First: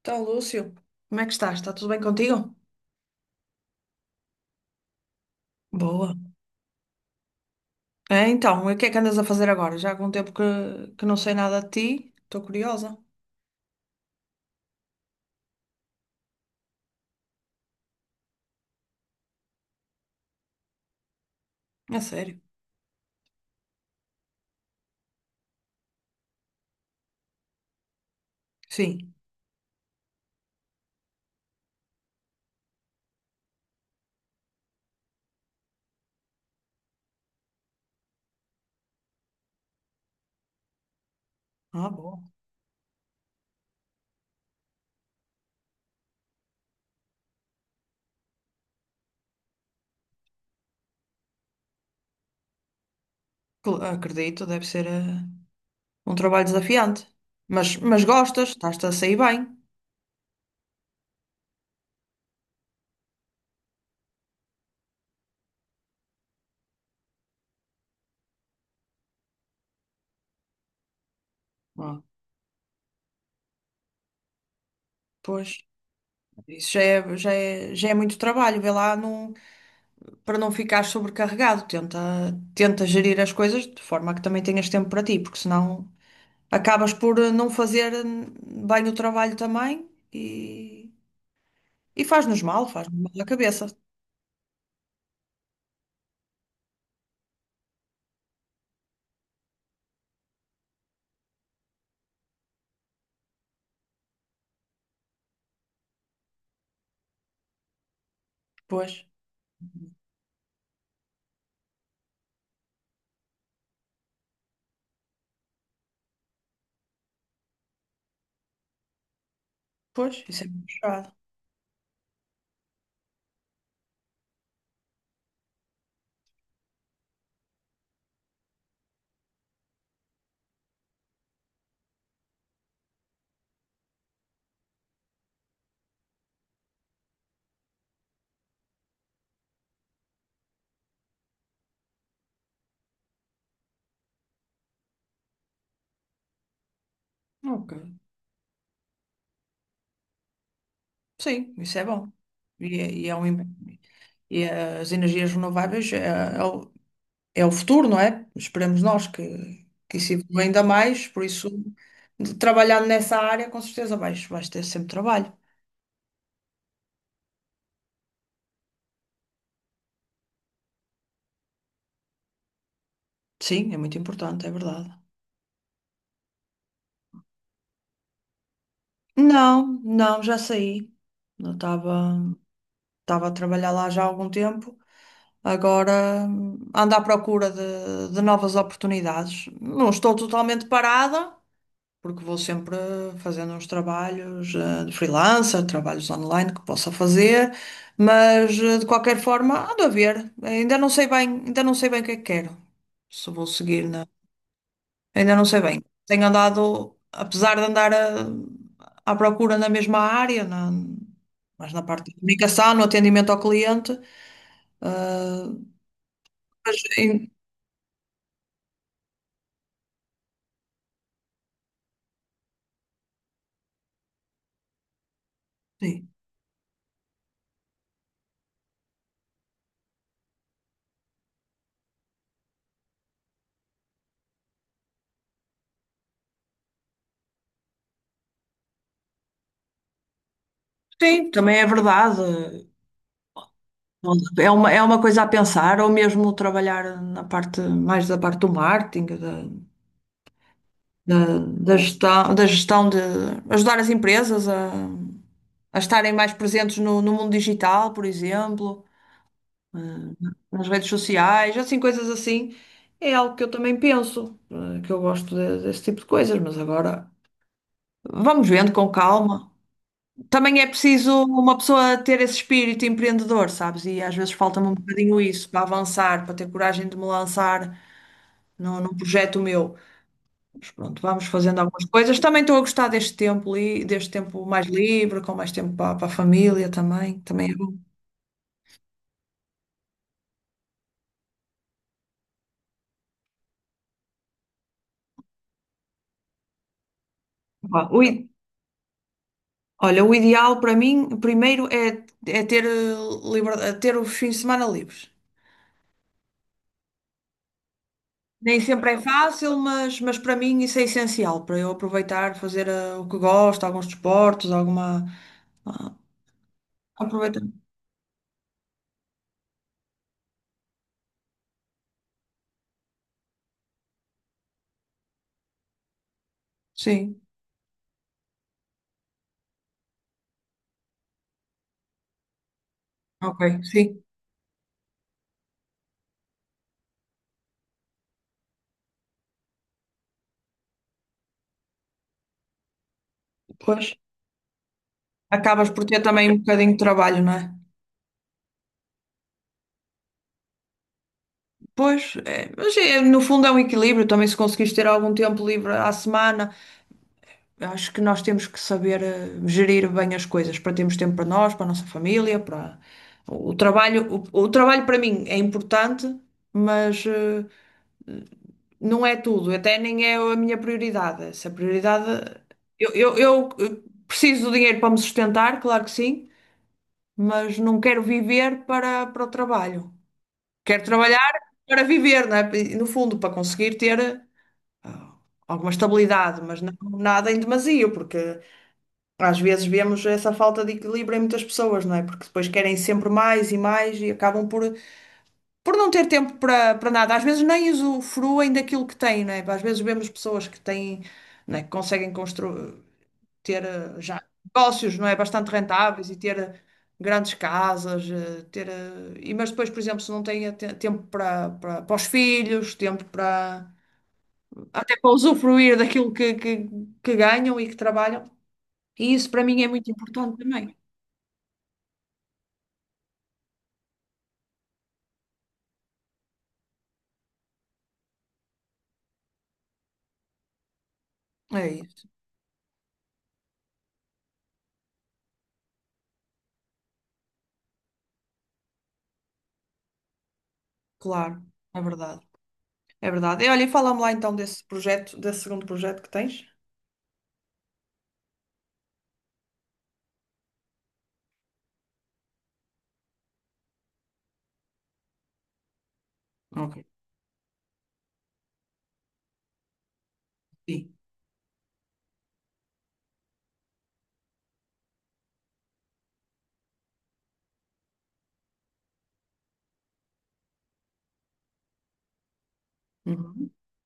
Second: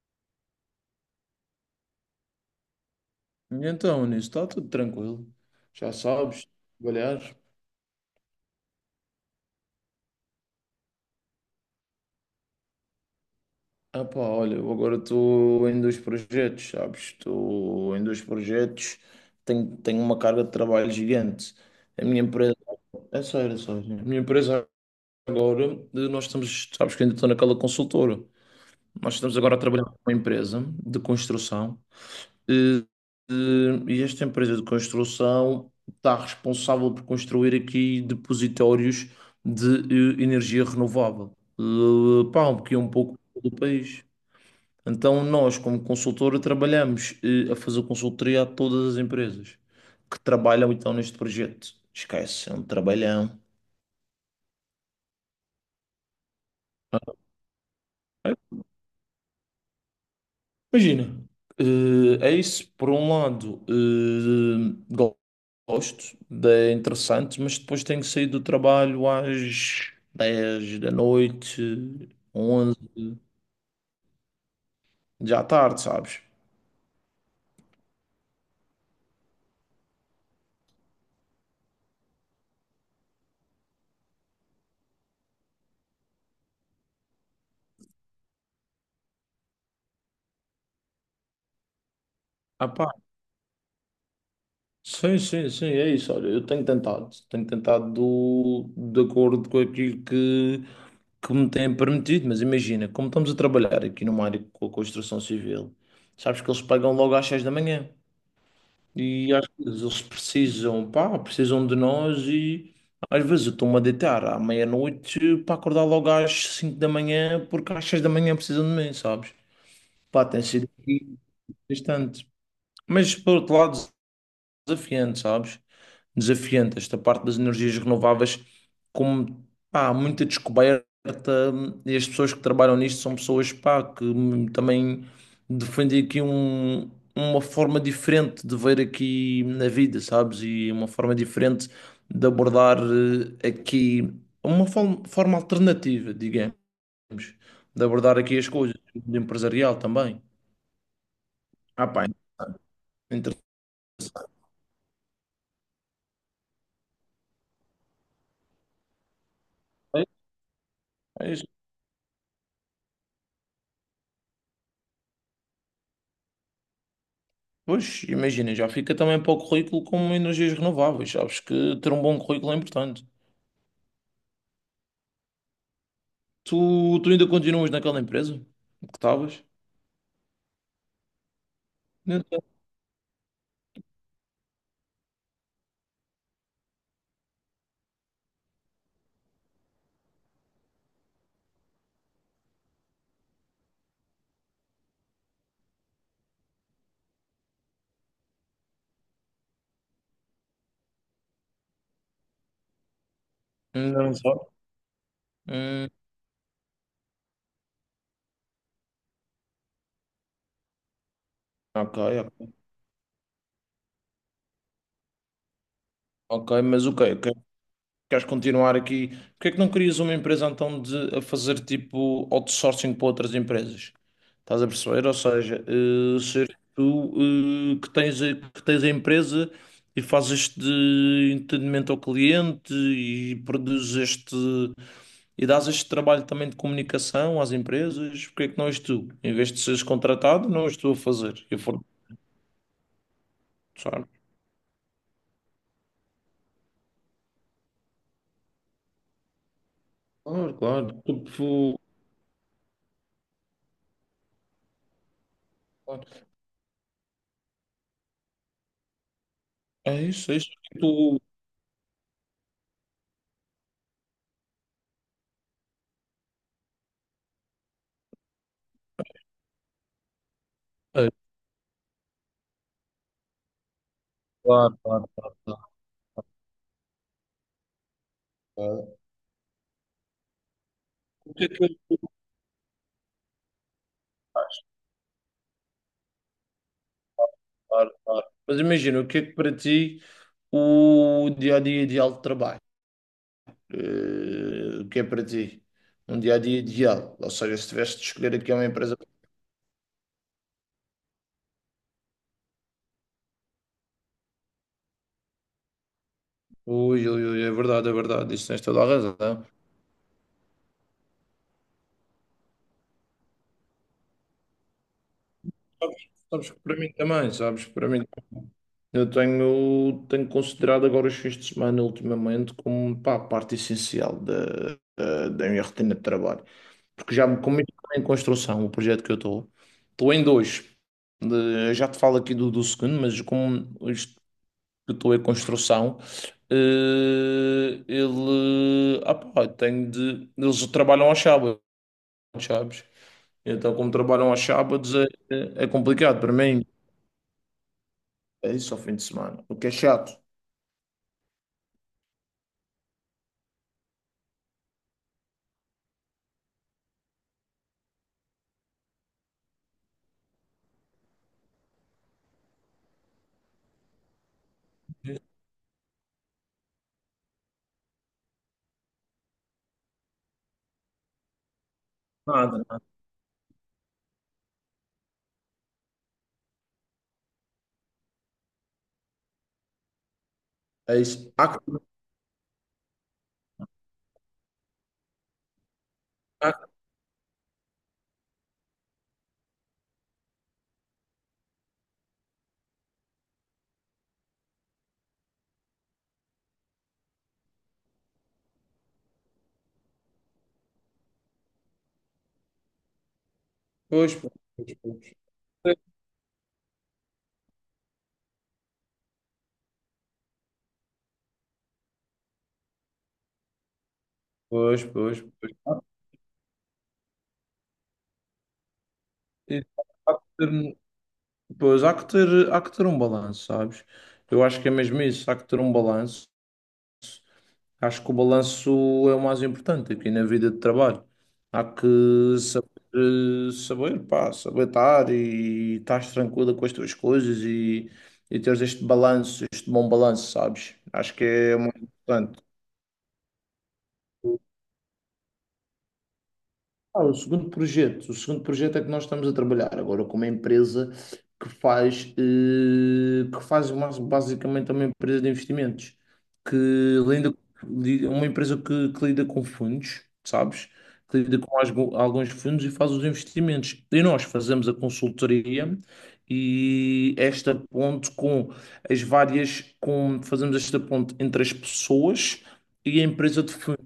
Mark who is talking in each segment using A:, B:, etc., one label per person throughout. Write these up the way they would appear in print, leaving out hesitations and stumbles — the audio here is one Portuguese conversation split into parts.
A: Então, Lúcio, como é que estás? Está tudo bem contigo?
B: Então, nisso está tudo tranquilo. Já
A: Boa.
B: sabes, trabalhar.
A: É, então, e o que é que andas a fazer agora? Já há algum tempo que não sei nada de ti, estou curiosa.
B: Ah pá, olha, eu agora estou em dois projetos, sabes? Estou em dois projetos, tenho uma carga de trabalho gigante.
A: É
B: A minha
A: sério.
B: empresa, é sério, é sério. A minha empresa agora, nós estamos, sabes que ainda estou naquela consultora. Nós
A: Sim.
B: estamos agora a trabalhar com uma empresa de construção. E, e esta empresa de construção está responsável por construir aqui depositórios de energia renovável.
A: Ah, boa.
B: Um pouquinho um pouco do país. Então nós, como consultora, trabalhamos a fazer consultoria a todas as empresas que trabalham então neste projeto. Esquece, é um trabalhão.
A: Acredito, deve ser um trabalho desafiante. Mas gostas, estás-te a sair bem.
B: Imagina, é isso, por um lado, gosto, é interessante, mas depois tenho que sair do trabalho às 10 da
A: Ah,
B: noite, 11 já à
A: pois.
B: tarde, sabes?
A: Isso já é, já é, já é muito trabalho, vê lá não, para não ficar sobrecarregado. Tenta gerir as coisas de forma que também tenhas tempo para ti, porque senão acabas por não fazer bem o trabalho também e
B: Ah, pá,
A: faz-nos mal à cabeça.
B: sim, sim, sim, é isso, olha, eu tenho tentado de acordo com aquilo que me têm permitido, mas imagina, como estamos a trabalhar aqui numa área com a construção civil, sabes que eles pagam logo às 6 da manhã.
A: Pois,
B: E às vezes eles precisam, pá, precisam de nós e às vezes eu estou-me a deitar à meia-noite para acordar logo às 5 da manhã porque às 6 da manhã precisam de mim, sabes?
A: pois,
B: Pá, tem
A: isso é muito
B: sido
A: puxado.
B: aqui bastante. Mas por outro lado, desafiante, sabes? Desafiante esta parte das energias renováveis, como pá, há muita descoberta e as pessoas que trabalham nisto são pessoas pá, que também defendem aqui uma forma diferente de ver aqui na vida, sabes? E uma forma diferente de abordar aqui, uma forma alternativa, digamos,
A: Ok.
B: de abordar aqui as coisas, do empresarial também.
A: Sim, isso é
B: Ah, pá,
A: bom. E, é e é um,
B: interessante.
A: im- e as energias renováveis é, é o, é o futuro, não é? Esperemos nós que isso evolua ainda mais, por isso, trabalhando nessa área, com certeza vais, vais ter sempre trabalho.
B: Pois, imagina, já fica também para o currículo como energias renováveis. Sabes que ter um bom currículo é importante.
A: Sim, é muito importante, é verdade.
B: Tu ainda continuas naquela empresa que estavas?
A: Não, não, já saí. Não estava.
B: Ainda não.
A: Estava a trabalhar lá já há algum tempo. Agora ando à procura de novas oportunidades. Não estou totalmente parada, porque vou sempre fazendo uns trabalhos de freelancer, trabalhos online que possa fazer, mas de qualquer forma ando a ver. Ainda não sei bem, ainda não sei bem o que é que quero. Se vou seguir
B: Ainda
A: na.
B: não sabe.
A: Ainda não sei bem.
B: Hum,
A: Tenho andado, apesar de à procura na mesma área, mas na
B: ok,
A: parte de
B: ok.
A: comunicação, no atendimento ao cliente. Ah,
B: Ok,
A: mas,
B: mas o quê?
A: em-
B: Que- Queres continuar aqui? Porque é que não crias uma empresa então de, a fazer tipo outsourcing para outras empresas? Estás a perceber? Ou seja,
A: sim.
B: ser tu que tens, que tens a empresa e fazes este entendimento ao cliente e produzes este. E dás este trabalho também de comunicação às empresas, porque é que não és tu? Em vez de seres contratado, não és tu a
A: Sim,
B: fazer. E
A: também
B: a
A: é verdade.
B: forçar.
A: É uma coisa a pensar, ou mesmo trabalhar na parte mais da parte do marketing,
B: Claro, claro. Tipo,
A: da gestão de ajudar as empresas a estarem mais presentes no, no mundo digital, por exemplo, eh,
B: é isso, é isso.
A: nas redes
B: Tu...
A: sociais, assim, coisas assim. É algo que eu também penso, que eu desse tipo de coisas, mas agora vamos vendo com calma. Também é
B: É,
A: preciso uma pessoa ter esse espírito empreendedor, sabes? E às vezes falta-me um
B: claro, claro,
A: bocadinho
B: claro,
A: isso para
B: claro.
A: avançar, para ter coragem de me lançar num, num
B: Claro.
A: projeto meu. Mas pronto, vamos
B: O que é
A: fazendo algumas
B: que-
A: coisas. Também estou a gostar deste deste tempo mais livre, com mais tempo para, para a família também. Também é bom.
B: claro, claro. Mas imagina, o que é que para ti o dia-a-dia ideal de trabalho? O que é para ti? Um dia-a-dia ideal. Ou seja, se
A: Pá,
B: tivesse de escolher aqui uma empresa.
A: olha, o ideal para mim, primeiro, é, é ter, é ter os fins de semana livres.
B: Ui, ui, ui, é verdade, é verdade. Isso
A: Nem
B: tens toda a
A: sempre é
B: razão.
A: fácil, mas para mim isso é essencial, para eu aproveitar, fazer o que gosto, alguns desportos, alguma, ah,
B: Sabes que para mim também,
A: aproveitar.
B: sabes que para mim eu tenho considerado agora os fins de semana ultimamente como pá, parte essencial da minha rotina de trabalho. Porque
A: Sim,
B: já me cometi em construção o projeto que eu estou. Estou em dois. De- já te falo aqui do segundo, mas
A: ok,
B: como
A: sim.
B: este que eu estou em construção, ele ah, pá, tenho de. Eles trabalham aos sábados, sabes? Então,
A: Pois.
B: como trabalham aos sábados, é, é
A: Acabas por ter
B: complicado
A: também
B: para
A: um
B: mim.
A: bocadinho de trabalho, não é?
B: É isso ao fim de semana. O que é chato.
A: Pois, é, mas é, no fundo é um equilíbrio também se conseguires ter algum tempo livre à semana. Eu acho que nós temos que saber gerir bem as coisas para termos tempo para nós, para a nossa família, para o trabalho. O trabalho para mim é importante, mas, não é tudo, até nem é a minha prioridade. Se a prioridade.
B: Nada,
A: Eu,
B: nada.
A: eu, eu preciso do dinheiro para me sustentar, claro que sim, mas não quero viver para, para o trabalho. Quero
B: É
A: trabalhar
B: isso.
A: para viver, não é? No fundo, para conseguir ter, ah, alguma estabilidade,
B: Há
A: mas
B: que-
A: não nada em demasia, porque às vezes vemos essa falta de equilíbrio em muitas pessoas, não é? Porque depois querem sempre mais e mais e acabam por não ter tempo para para nada, às vezes nem usufruem daquilo que têm, não é? Às vezes vemos pessoas que têm, não é, que conseguem construir, ter
B: Pois,
A: já
B: pois,
A: negócios, não é?
B: pois,
A: Bastante rentáveis e ter, grandes casas, ter, e, mas depois, por exemplo, se não têm tempo para, para, para os filhos, tempo para,
B: pois,
A: até para
B: pois, pois.
A: usufruir daquilo que ganham e que trabalham. E
B: Pois.
A: isso para mim é muito
B: Há que
A: importante
B: ter,
A: também.
B: um, pois, há que ter um balanço, sabes? Eu acho que é mesmo isso, há que ter um balanço. Acho que o balanço é o mais importante aqui na vida de trabalho. Há
A: É
B: que
A: isso,
B: saber, saber, pá, saber estar e estar tranquila com as tuas coisas e teres este balanço, este bom balanço, sabes? Acho que
A: claro,
B: é
A: é
B: muito
A: verdade.
B: importante.
A: É verdade. E olha, e fala-me lá então desse projeto, desse segundo projeto que tens.
B: Ah, o segundo projeto é que nós estamos a trabalhar agora com uma empresa que faz, basicamente uma empresa de investimentos, que
A: Ok.
B: lida, uma empresa que lida com fundos, sabes?
A: Sim.
B: Que lida com alguns fundos e faz os investimentos. E nós fazemos a consultoria e esta ponte com as várias, com, fazemos esta ponte entre as pessoas e a empresa
A: Uhum.
B: de fundos.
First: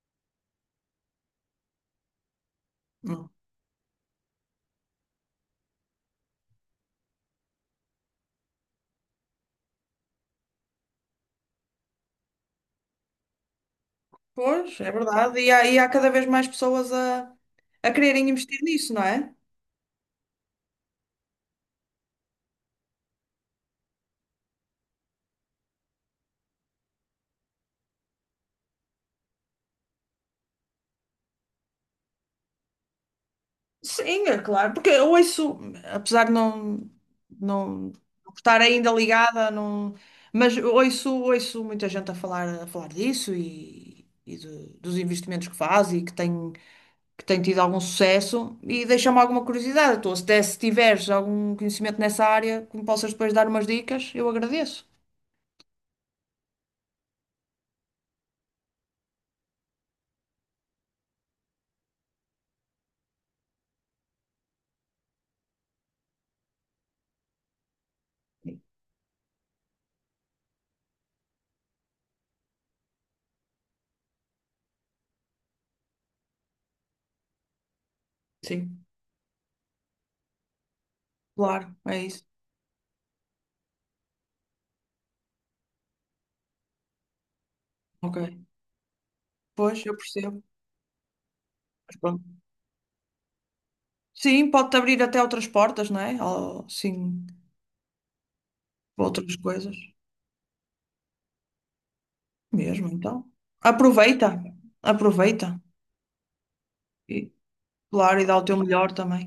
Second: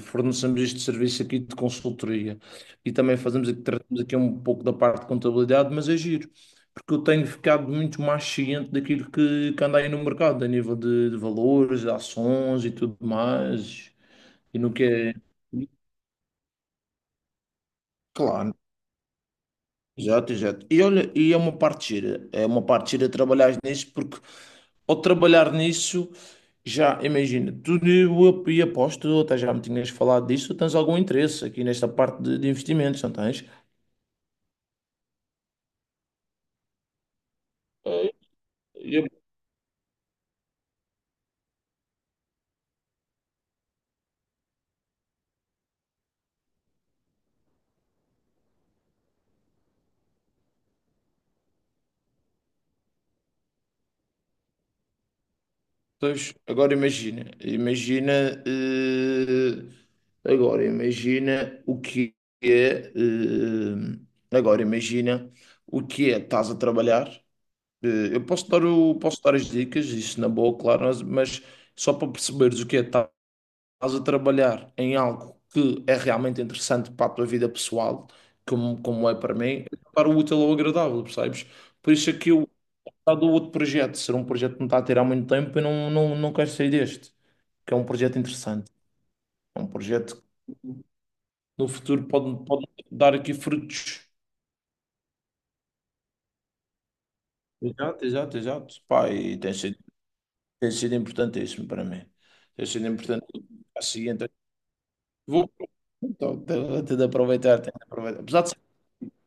B: Fornecemos este serviço aqui de consultoria e também
A: Uhum.
B: fazemos aqui, tratamos aqui um pouco da parte de contabilidade, mas é giro, porque eu tenho ficado muito mais ciente daquilo que anda aí no mercado, a nível de valores, de ações e tudo mais, e no
A: Pois,
B: que
A: é
B: é.
A: verdade. E há cada vez mais pessoas a quererem
B: Claro,
A: investir nisso, não é?
B: exato, exato. E olha, e é uma parte gira, é uma parte gira trabalhar nisso, porque ao trabalhar nisso, já imagina, e aposto, até já me tinhas falado disso, tens algum interesse aqui nesta parte de investimentos, não tens?
A: Sim, é claro. Porque eu ouço, apesar de não, não estar ainda
B: É,
A: ligada, não, mas ouço, ouço muita gente a falar disso e, dos investimentos que faz e que tem tido algum sucesso. E deixa-me alguma curiosidade. Tu, se tiveres algum conhecimento nessa área, que me possas depois dar umas dicas, eu agradeço.
B: pois, agora imagina, imagina, agora imagina o que é, agora imagina o que é, estás a trabalhar. Eu posso posso dar as dicas, isso na boa, claro, mas só para perceberes o que é, estás a trabalhar em algo que é realmente interessante para a tua vida pessoal, como,
A: Sim,
B: como é para mim, para o útil ou agradável, percebes?
A: claro,
B: Por
A: é
B: isso é
A: isso.
B: que eu está do outro projeto, ser um projeto que me está a tirar muito tempo e não, não, não quero sair deste, que é um
A: Ok.
B: projeto interessante, é um
A: Pois, eu
B: projeto
A: percebo.
B: que no
A: Mas
B: futuro
A: pronto.
B: pode dar aqui frutos.
A: Sim, pode-te abrir até outras portas, não é? Ou, sim,
B: Exato, exato, exato. Pá,
A: outras
B: e
A: coisas.
B: tem sido importantíssimo para mim. Tem
A: Mesmo,
B: sido
A: então.
B: importante. A seguinte,
A: Aproveita.
B: vou
A: Aproveita.
B: então, tenho de
A: E,
B: aproveitar, tenho de
A: claro,
B: aproveitar.
A: e dá
B: Apesar
A: o
B: de
A: teu
B: ser-
A: melhor também.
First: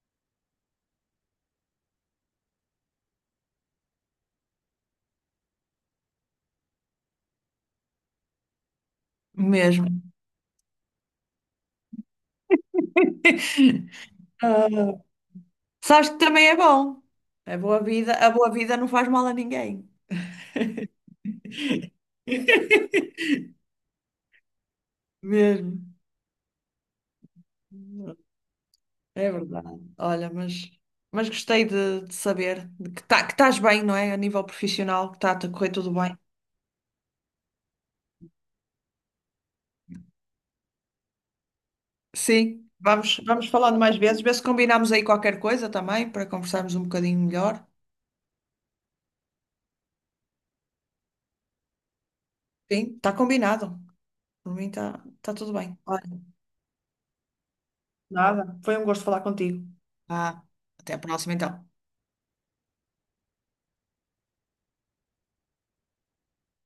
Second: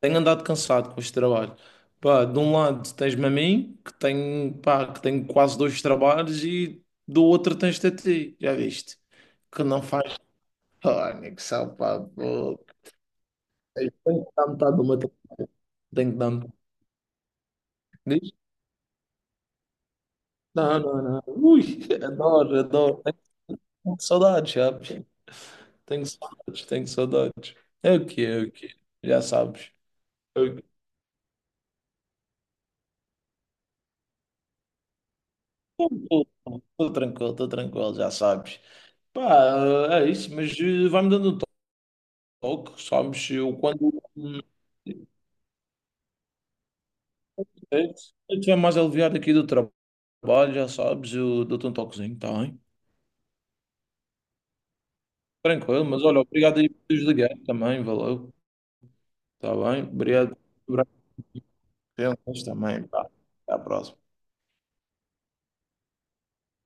B: tenho andado cansado com este trabalho. Pá, de um lado tens-me a mim, que tenho, pá, que tenho quase dois trabalhos, e do outro tens-te a ti, já viste? Que não
A: Mesmo.
B: faz. Oh, nego, salva a boca. Tenho que dar metade do meu
A: Ah,
B: trabalho.
A: sabes
B: Tenho
A: que
B: que dar
A: também
B: metade.
A: é bom. A
B: Diz?
A: boa vida não faz mal a ninguém.
B: Não, não, não. Ui, adoro, adoro. Tenho saudades, sabes?
A: Mesmo.
B: Tenho saudades, tenho saudades. É o que é, o que é. Já
A: É
B: sabes.
A: verdade. Olha,
B: É o quê?
A: mas gostei de saber de que, tá, que estás bem, não é? A nível profissional, que está a correr tudo bem.
B: Estou tranquilo, já sabes. Pá, é isso, mas vai-me dando um
A: Sim,
B: toque,
A: vamos,
B: sabes?
A: vamos
B: Eu
A: falando mais
B: quando
A: vezes, ver
B: hum,
A: se combinamos aí qualquer coisa também, para conversarmos um bocadinho melhor.
B: eu estiver mais aliviado aqui do trabalho, já sabes, eu dou-te um toquezinho, tá bem?
A: Sim, está combinado. Por mim está tá tudo bem.
B: Tranquilo, mas
A: Olha,
B: olha, obrigado aí por teres ligado também, valeu.
A: nada. Foi um gosto falar
B: Está
A: contigo.
B: bem, obrigado
A: Ah,
B: por
A: até a próxima então.
B: abrir as também. Pá. Até à próxima.